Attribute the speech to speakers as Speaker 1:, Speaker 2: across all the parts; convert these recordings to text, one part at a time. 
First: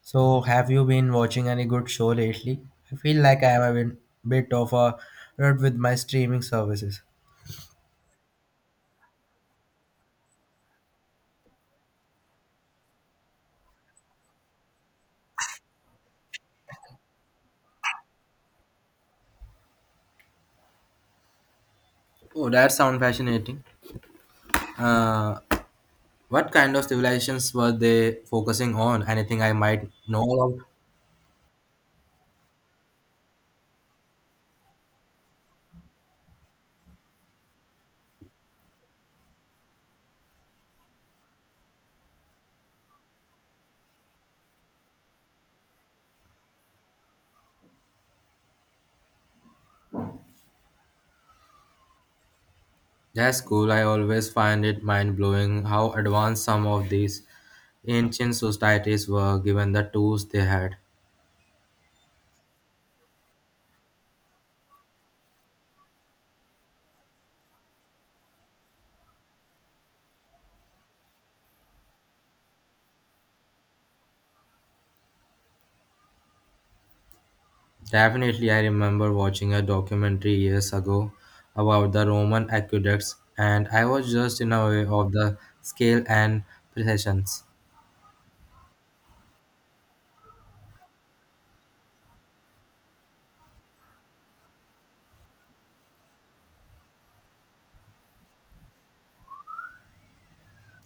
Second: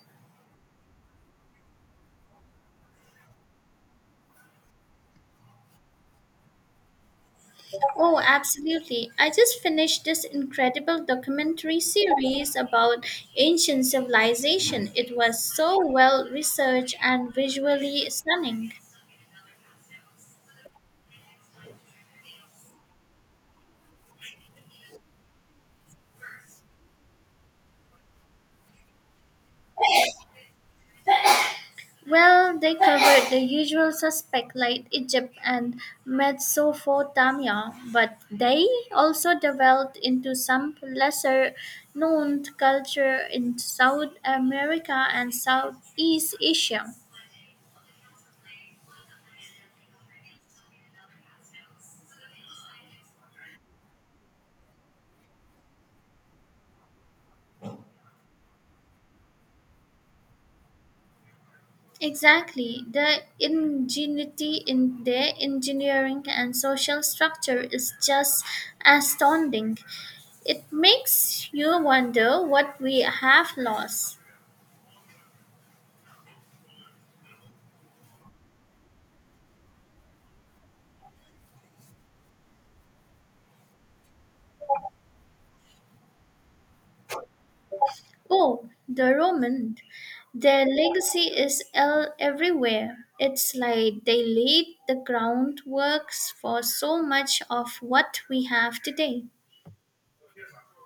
Speaker 1: So, have you been watching any good show lately? I feel like I am a bit of a rut with my streaming services.
Speaker 2: Oh, absolutely. I just finished this incredible documentary series about ancient civilization. It was so well researched and visually stunning.
Speaker 1: Oh, that sounds fascinating. Uh, what kind of civilizations were they focusing on? Anything I might know about?
Speaker 2: Well, they covered the usual suspects like Egypt and Mesopotamia, but they also developed into some lesser known culture in South America and Southeast Asia.
Speaker 1: That's cool. I always find it mind blowing how advanced some of these ancient societies were given the tools they had.
Speaker 2: Exactly. The ingenuity in their engineering and social structure is just astounding. It makes you wonder what we have lost.
Speaker 1: Definitely, I remember watching a documentary years ago about the Roman aqueducts, and I was just in awe of the scale and precisions.
Speaker 2: Oh, the Roman. Their legacy is everywhere. It's like they laid the groundwork for so much of what we have today.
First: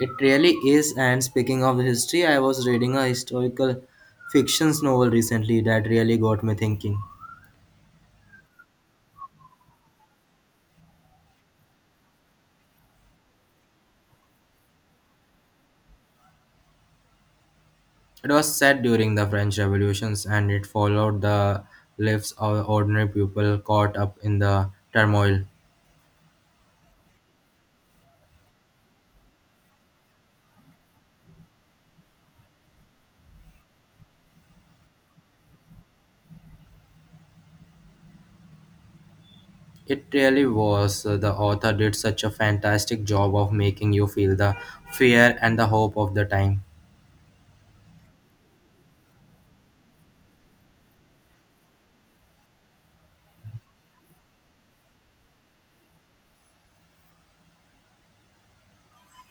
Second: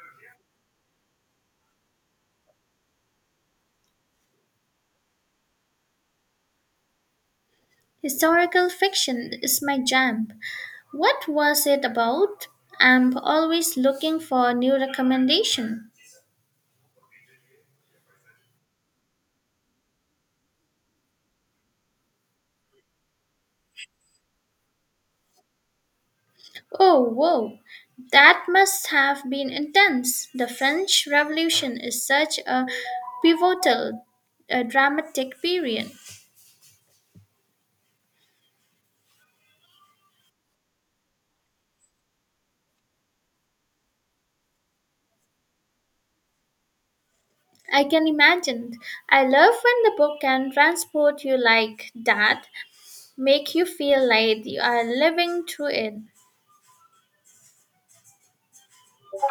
Speaker 1: It really is. And speaking of history, I was reading a historical fiction novel recently that really got me thinking.
Speaker 2: Historical fiction is my jam. What was it about? I'm always looking for new recommendation.
Speaker 1: It was set during the French Revolutions, and it followed the lives of ordinary people caught up in the turmoil.
Speaker 2: Oh, whoa. That must have been intense. The French Revolution is such a pivotal, dramatic period.
Speaker 1: It really was. The author did such a fantastic job of making you feel the fear and the hope of the time.
Speaker 2: I can imagine. I love when the book can transport you like that, make you feel like you are living through it.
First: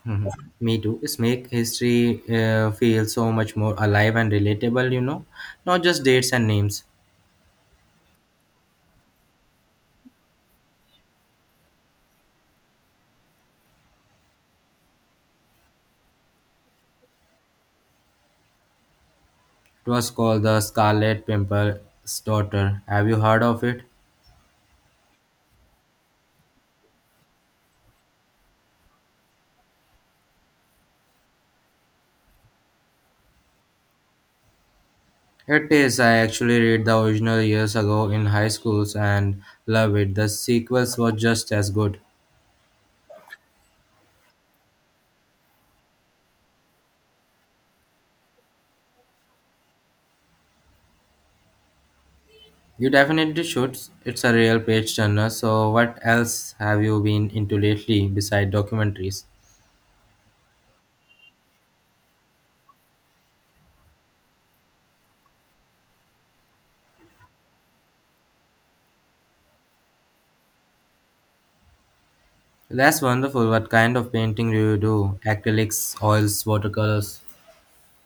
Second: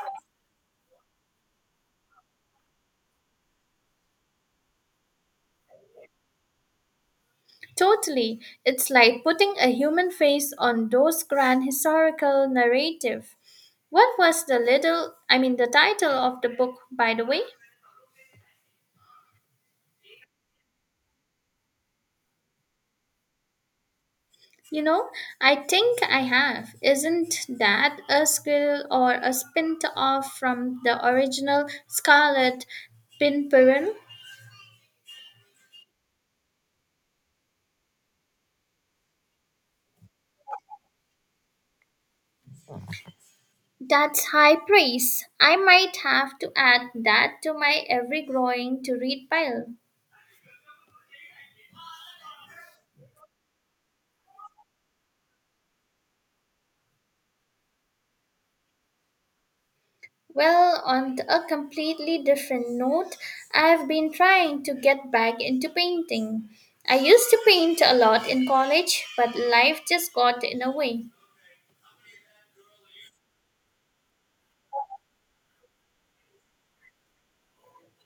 Speaker 1: Mhm. Me too. It's make history feel so much more alive and relatable, you know, not just dates and names.
Speaker 2: Totally. It's like putting a human face on those grand historical narrative. What was the little I mean the title of the book, by the way?
Speaker 1: It was called The Scarlet Pimple's Daughter. Have you heard of it?
Speaker 2: You know, I think I have. Isn't that a squill or a spin off from the original Scarlet Pimpernel?
Speaker 1: It is. I actually read the original years ago in high schools and love it. The sequels were just as good.
Speaker 2: That's high praise. I might have to add that to my ever growing to read pile.
Speaker 1: You definitely should. It's a real page turner. So, what else have you been into lately beside documentaries?
Speaker 2: Well, on a completely different note, I've been trying to get back into painting. I used to paint a lot in college, but life just got in the way.
Speaker 1: That's wonderful. What kind of painting do you do? Acrylics, oils, watercolors?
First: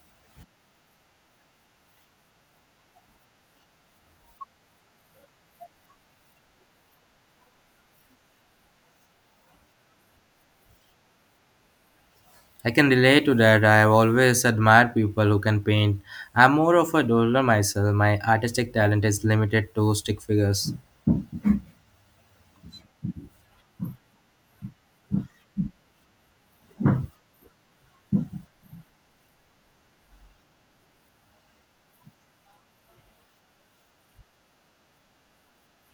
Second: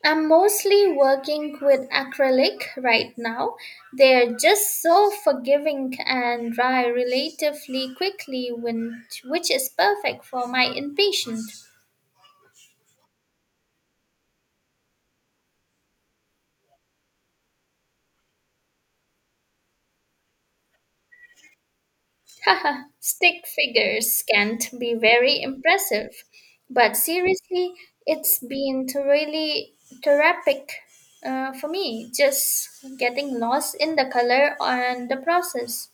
Speaker 2: I'm mostly working with acrylic right now. They're just so forgiving and dry relatively quickly, which is perfect for my impatient.
Speaker 1: I can relate to that. I have always admired people who can paint. I'm more of a doodler myself. My artistic talent is limited to stick figures.
Speaker 2: Haha, stick figures can't be very impressive, but seriously, it's been really therapeutic for me, just getting lost in the color and the process.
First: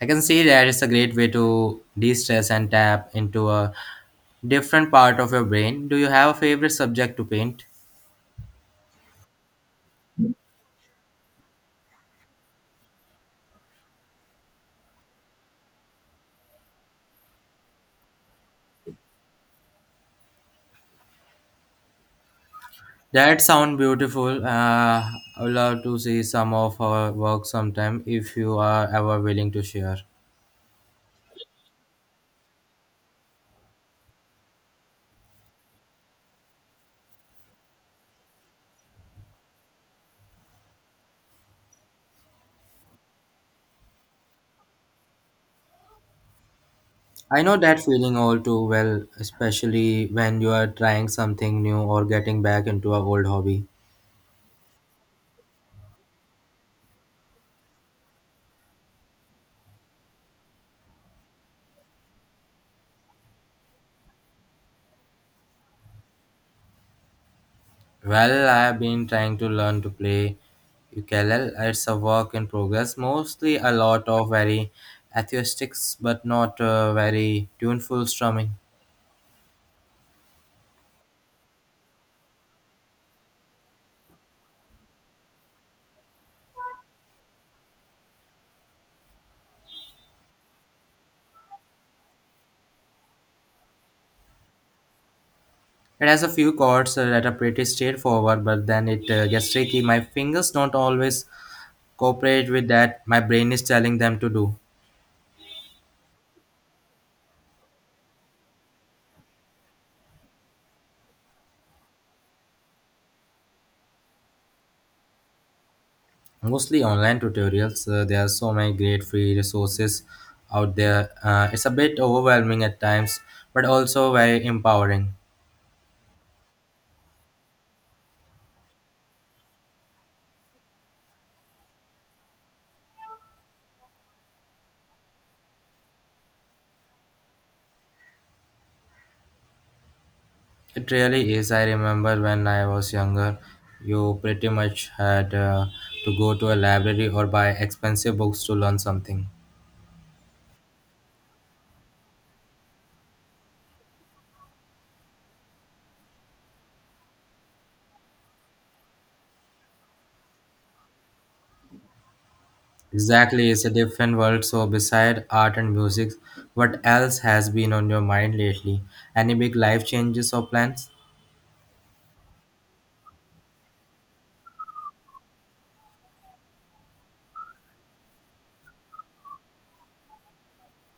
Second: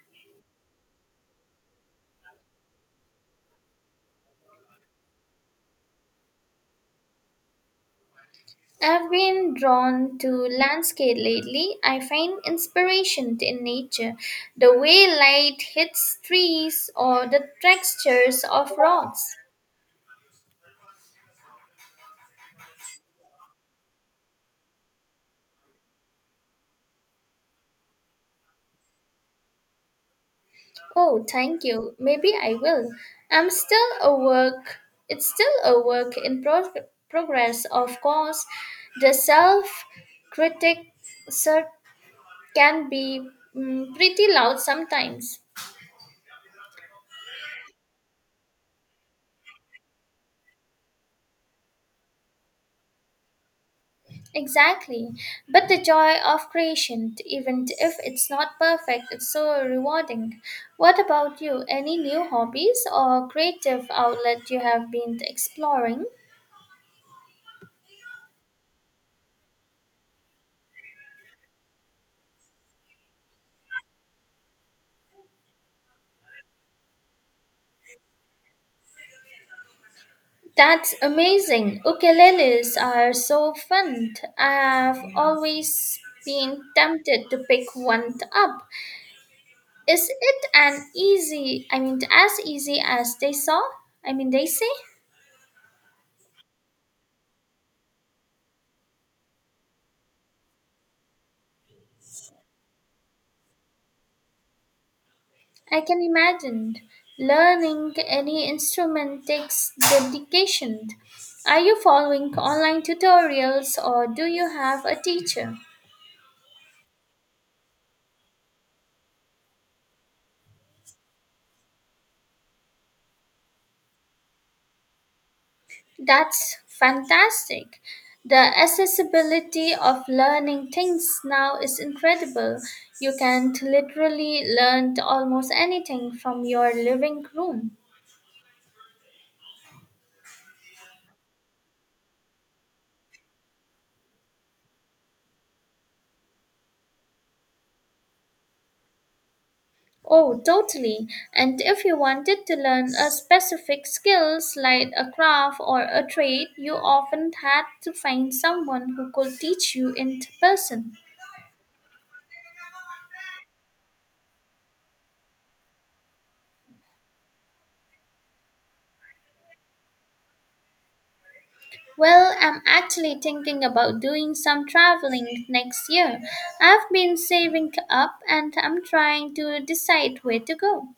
Speaker 1: I can see that it's a great way to de stress and tap into a different part of your brain. Do you have a favorite subject to paint?
Speaker 2: I've been drawn to landscape lately. I find inspiration in nature, the way light hits trees or the textures of rocks.
Speaker 1: That sound beautiful. I would love to see some of her work sometime if you are ever willing to share.
Speaker 2: Oh, thank you. Maybe I will. I'm still a work. It's still a work in progress, of course. The self critic sir can be pretty loud sometimes.
Speaker 1: I know that feeling all too well, especially when you are trying something new or getting back into an old hobby.
Speaker 2: Exactly. But the joy of creation, even if it's not perfect, it's so rewarding. What about you? Any new hobbies or creative outlet you have been exploring?
Speaker 1: Well, I have been trying to learn to play ukulele. It's a work in progress, mostly a lot of very atheistic but not very tuneful strumming.
Speaker 2: That's amazing. Ukuleles are so fun. I've always been tempted to pick one up. Is it an easy, I mean, as easy as they saw? I mean, they say?
Speaker 1: It has a few chords that are pretty straightforward, but then it gets tricky. My fingers don't always cooperate with that. My brain is telling them to do.
Speaker 2: I can imagine. Learning any instrument takes dedication. Are you following online tutorials or do you have a teacher?
Speaker 1: Mostly online tutorials. There are so many great free resources out there. It's a bit overwhelming at times, but also very empowering.
Speaker 2: That's fantastic. The accessibility of learning things now is incredible. You can literally learn almost anything from your living room.
Speaker 1: It really is. I remember when I was younger, you pretty much had to go to a library or buy expensive books to learn something.
Speaker 2: Oh, totally. And if you wanted to learn a specific skills like a craft or a trade, you often had to find someone who could teach you in person.
Speaker 1: Exactly, it's a different world. So, beside art and music, what else has been on your mind lately? Any big life changes or plans?
Speaker 2: Well, I'm actually thinking about doing some traveling next year. I've been saving up and I'm trying to decide where to go.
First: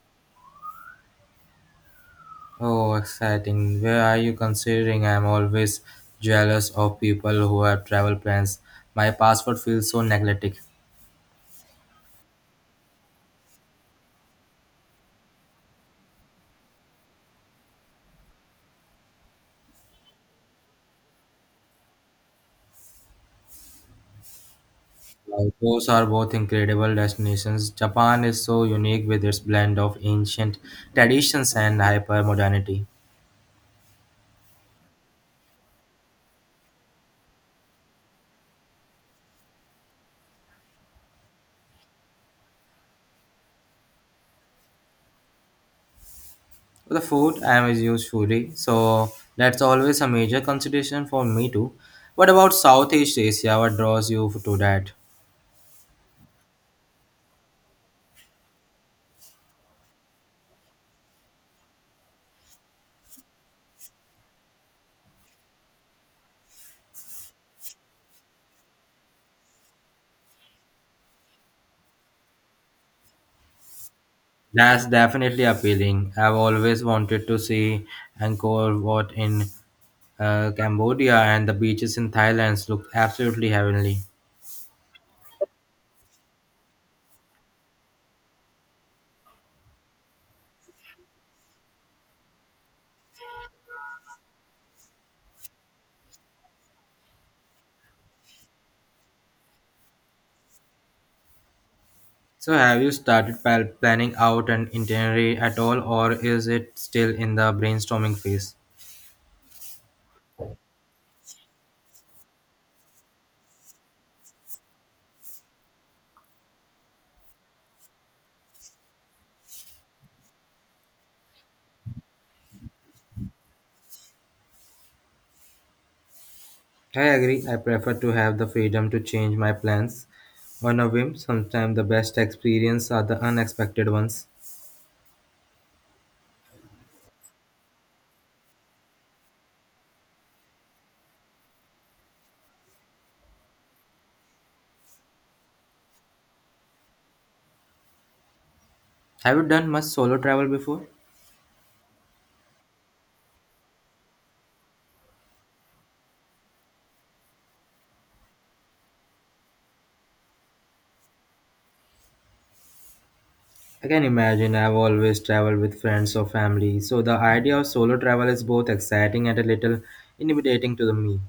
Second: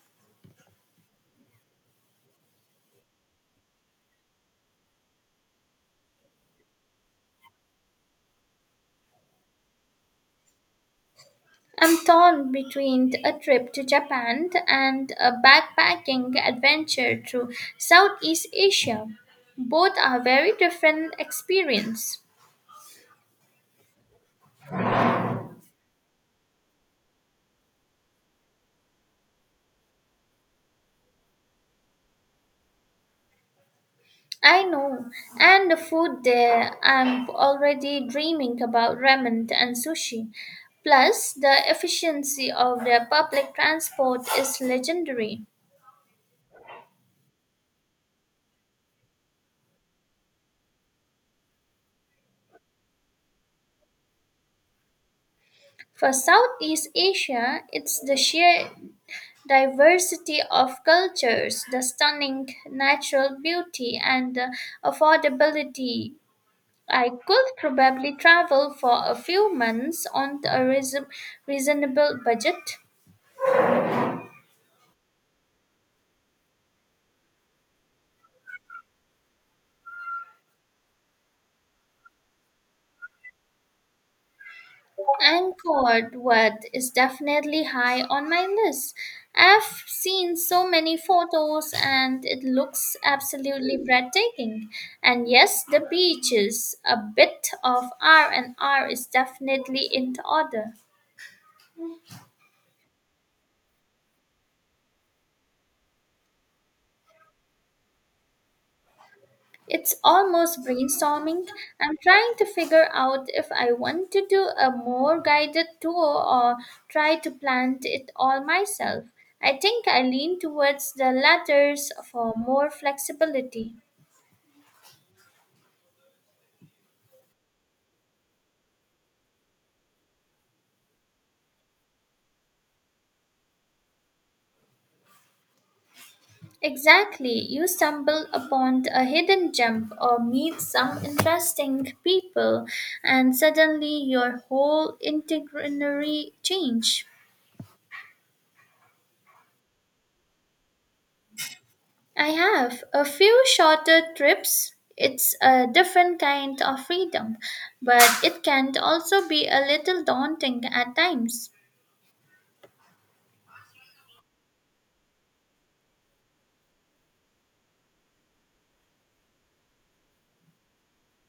Speaker 1: Oh, exciting. Where are you considering? I'm always jealous of people who have travel plans. My passport feels so neglected.
Speaker 2: I'm torn between a trip to Japan and a backpacking adventure through Southeast Asia. Both are very different experience.
Speaker 1: Like, those are both incredible destinations. Japan is so unique with its blend of ancient traditions and hyper modernity.
Speaker 2: I know, and the food there, I'm already dreaming about ramen and sushi. Plus, the efficiency of their public transport is legendary.
Speaker 1: The food, I am a huge foodie, so that's always a major consideration for me too. What about Southeast Asia? What draws you to that?
Speaker 2: For Southeast Asia, it's the sheer diversity of cultures, the stunning natural beauty, and the affordability. I could probably travel for a few months on a reasonable budget.
Speaker 1: That's definitely appealing. I've always wanted to see Angkor Wat in Cambodia, and the beaches in Thailand look absolutely heavenly.
Speaker 2: Angkor Wat is definitely high on my list. I've seen so many photos and it looks absolutely breathtaking. And yes, the beaches, a bit of R&R is definitely in the order.
Speaker 1: So, have you started planning out an itinerary at all, or is it still in the brainstorming phase?
Speaker 2: It's almost brainstorming. I'm trying to figure out if I want to do a more guided tour or try to plan it all myself. I think I lean towards the latters for more flexibility.
Speaker 1: I agree. I prefer to have the freedom to change my plans on a whim. Sometimes the best experiences are the unexpected ones.
Speaker 2: Exactly, you stumble upon a hidden gem or meet some interesting people, and suddenly your whole itinerary change.
Speaker 1: Have you done much solo travel before?
Speaker 2: I have a few shorter trips. It's a different kind of freedom, but it can also be a little daunting at times.
Speaker 1: I can imagine I've always traveled with friends or family, so the idea of solo travel is both exciting and a little intimidating to the me.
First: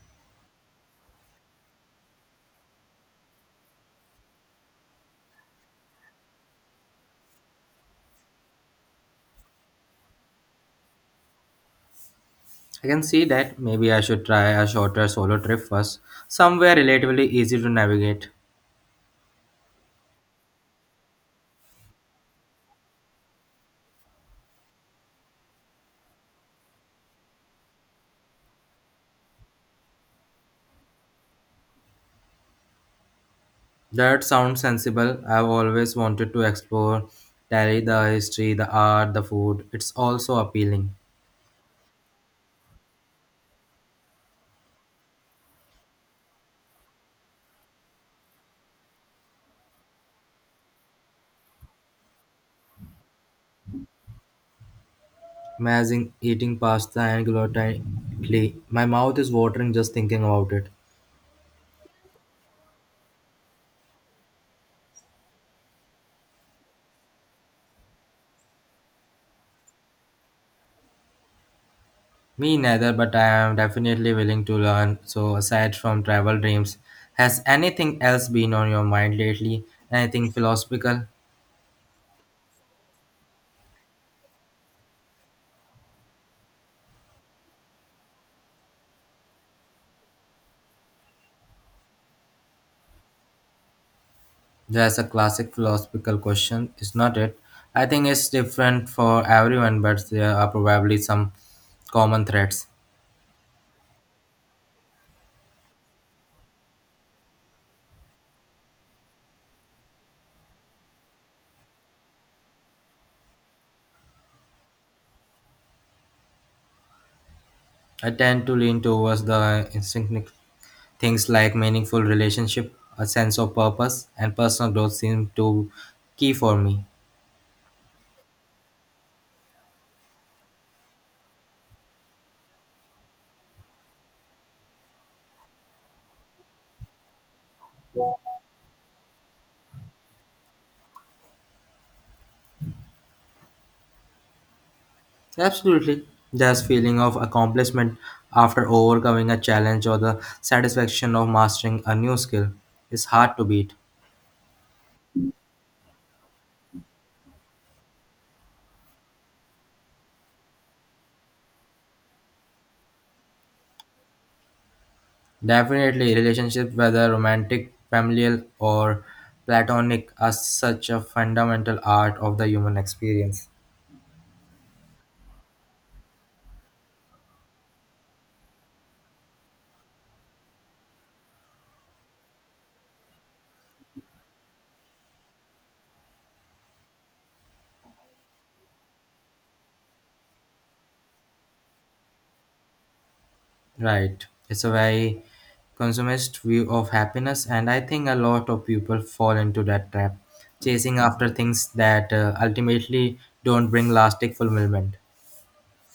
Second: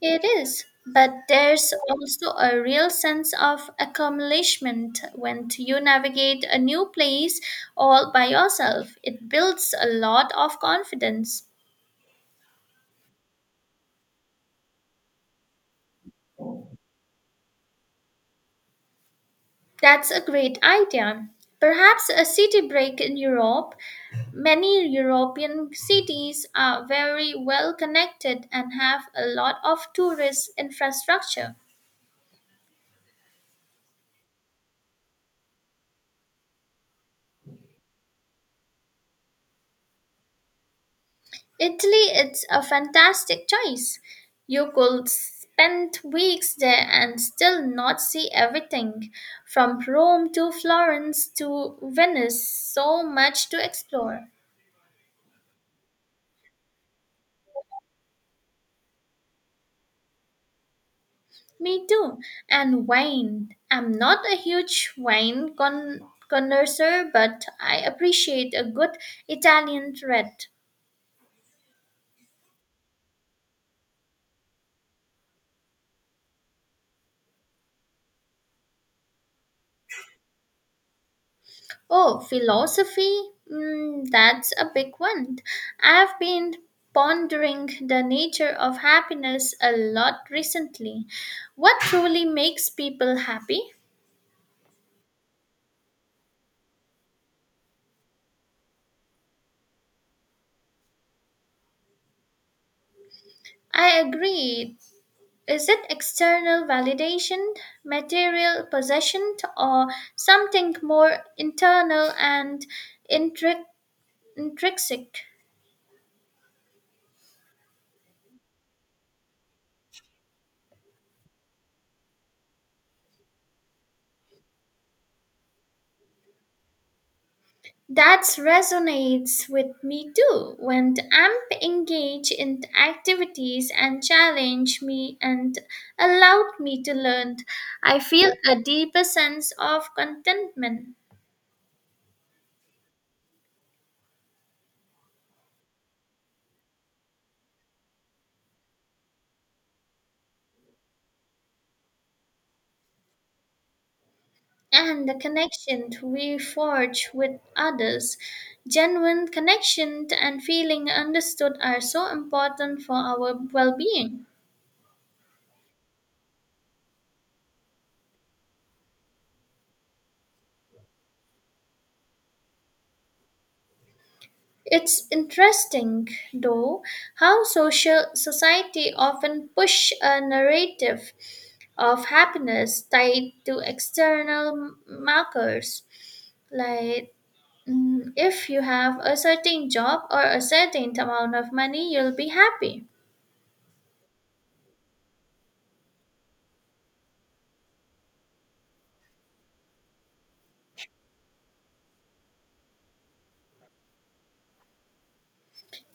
Speaker 2: It is, but there's also a real sense of accomplishment when you navigate a new place all by yourself. It builds a lot of confidence.
Speaker 1: I can see that maybe I should try a shorter solo trip first, somewhere relatively easy to navigate.
Speaker 2: That's a great idea. Perhaps a city break in Europe. Many European cities are very well connected and have a lot of tourist infrastructure.
Speaker 1: That sounds sensible. I've always wanted to explore Tally, the history, the art, the food. It's also appealing.
Speaker 2: Italy is a fantastic choice. You could spend weeks there and still not see everything, from Rome to Florence to Venice, so much to explore.
Speaker 1: Imagine eating pasta and gluten-free. My mouth is watering just thinking about it.
Speaker 2: Me too. And wine. I'm not a huge wine connoisseur, but I appreciate a good Italian red.
Speaker 1: Me neither, but I am definitely willing to learn. So, aside from travel dreams, has anything else been on your mind lately? Anything philosophical?
Speaker 2: Oh, philosophy? That's a big one. I've been pondering the nature of happiness a lot recently. What truly makes people happy?
Speaker 1: That's a classic philosophical question, is not it? I think it's different for everyone, but there are probably some common threads.
Speaker 2: I agree. Is it external validation, material possession, or something more internal and intri- intrinsic?
Speaker 1: I tend to lean towards the instinctive things like meaningful relationship, a sense of purpose, and personal growth seem to key for me.
Speaker 2: That resonates with me too. When I'm engaged in the activities and challenge me and allowed me to learn, I feel a deeper sense of contentment
Speaker 1: Absolutely. There's feeling of accomplishment after overcoming a challenge or the satisfaction of mastering a new skill is hard to beat.
Speaker 2: and the connection we forge with others. Genuine connection and feeling understood are so important for our well-being.
Speaker 1: Definitely relationships, whether romantic, familial or platonic are such a fundamental art of the human experience.
Speaker 2: It's interesting, though, how social society often push a narrative of happiness tied to external markers, like if you have a certain job or a certain amount of money, you'll be happy.
Speaker 1: Right. It's a very consumerist view of happiness, and I think a lot of people fall into that trap, chasing after things that ultimately don't bring lasting fulfillment.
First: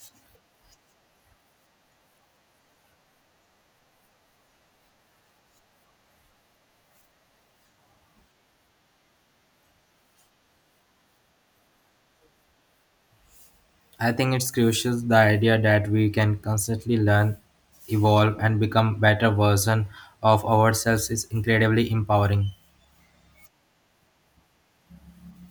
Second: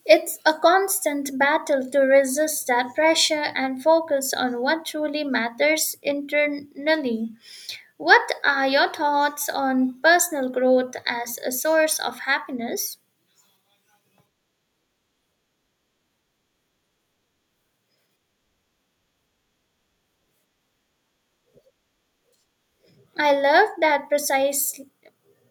Speaker 2: It's a constant battle to resist that pressure and focus on what truly matters internally. What are your thoughts on personal growth as a source of happiness?
Speaker 1: I think it's crucial the idea that we can constantly learn, evolve, and become better version of ourselves is incredibly empowering.
Speaker 2: I love that precise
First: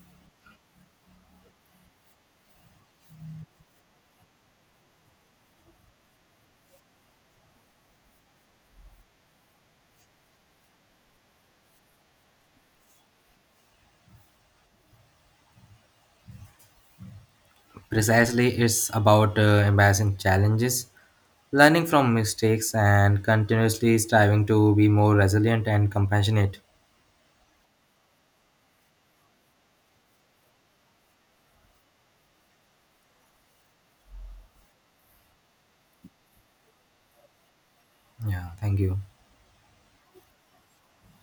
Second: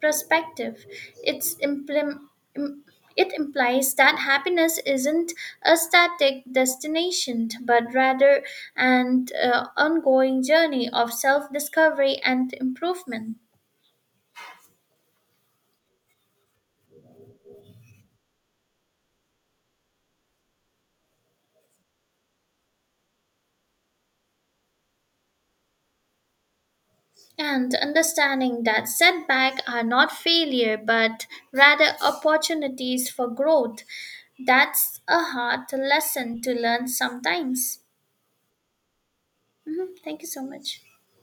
Speaker 2: perspective. It's im- it implies that happiness isn't a static destination, but rather an ongoing journey of self discovery and improvement.
Speaker 1: Precisely, it's about embracing challenges, learning from mistakes, and continuously striving to be more resilient and compassionate.
Speaker 2: And understanding that setbacks are not failure, but rather opportunities for growth. That's a hard lesson to learn sometimes.
Speaker 1: Yeah, thank you.
Speaker 2: Mhm. Thank you so much.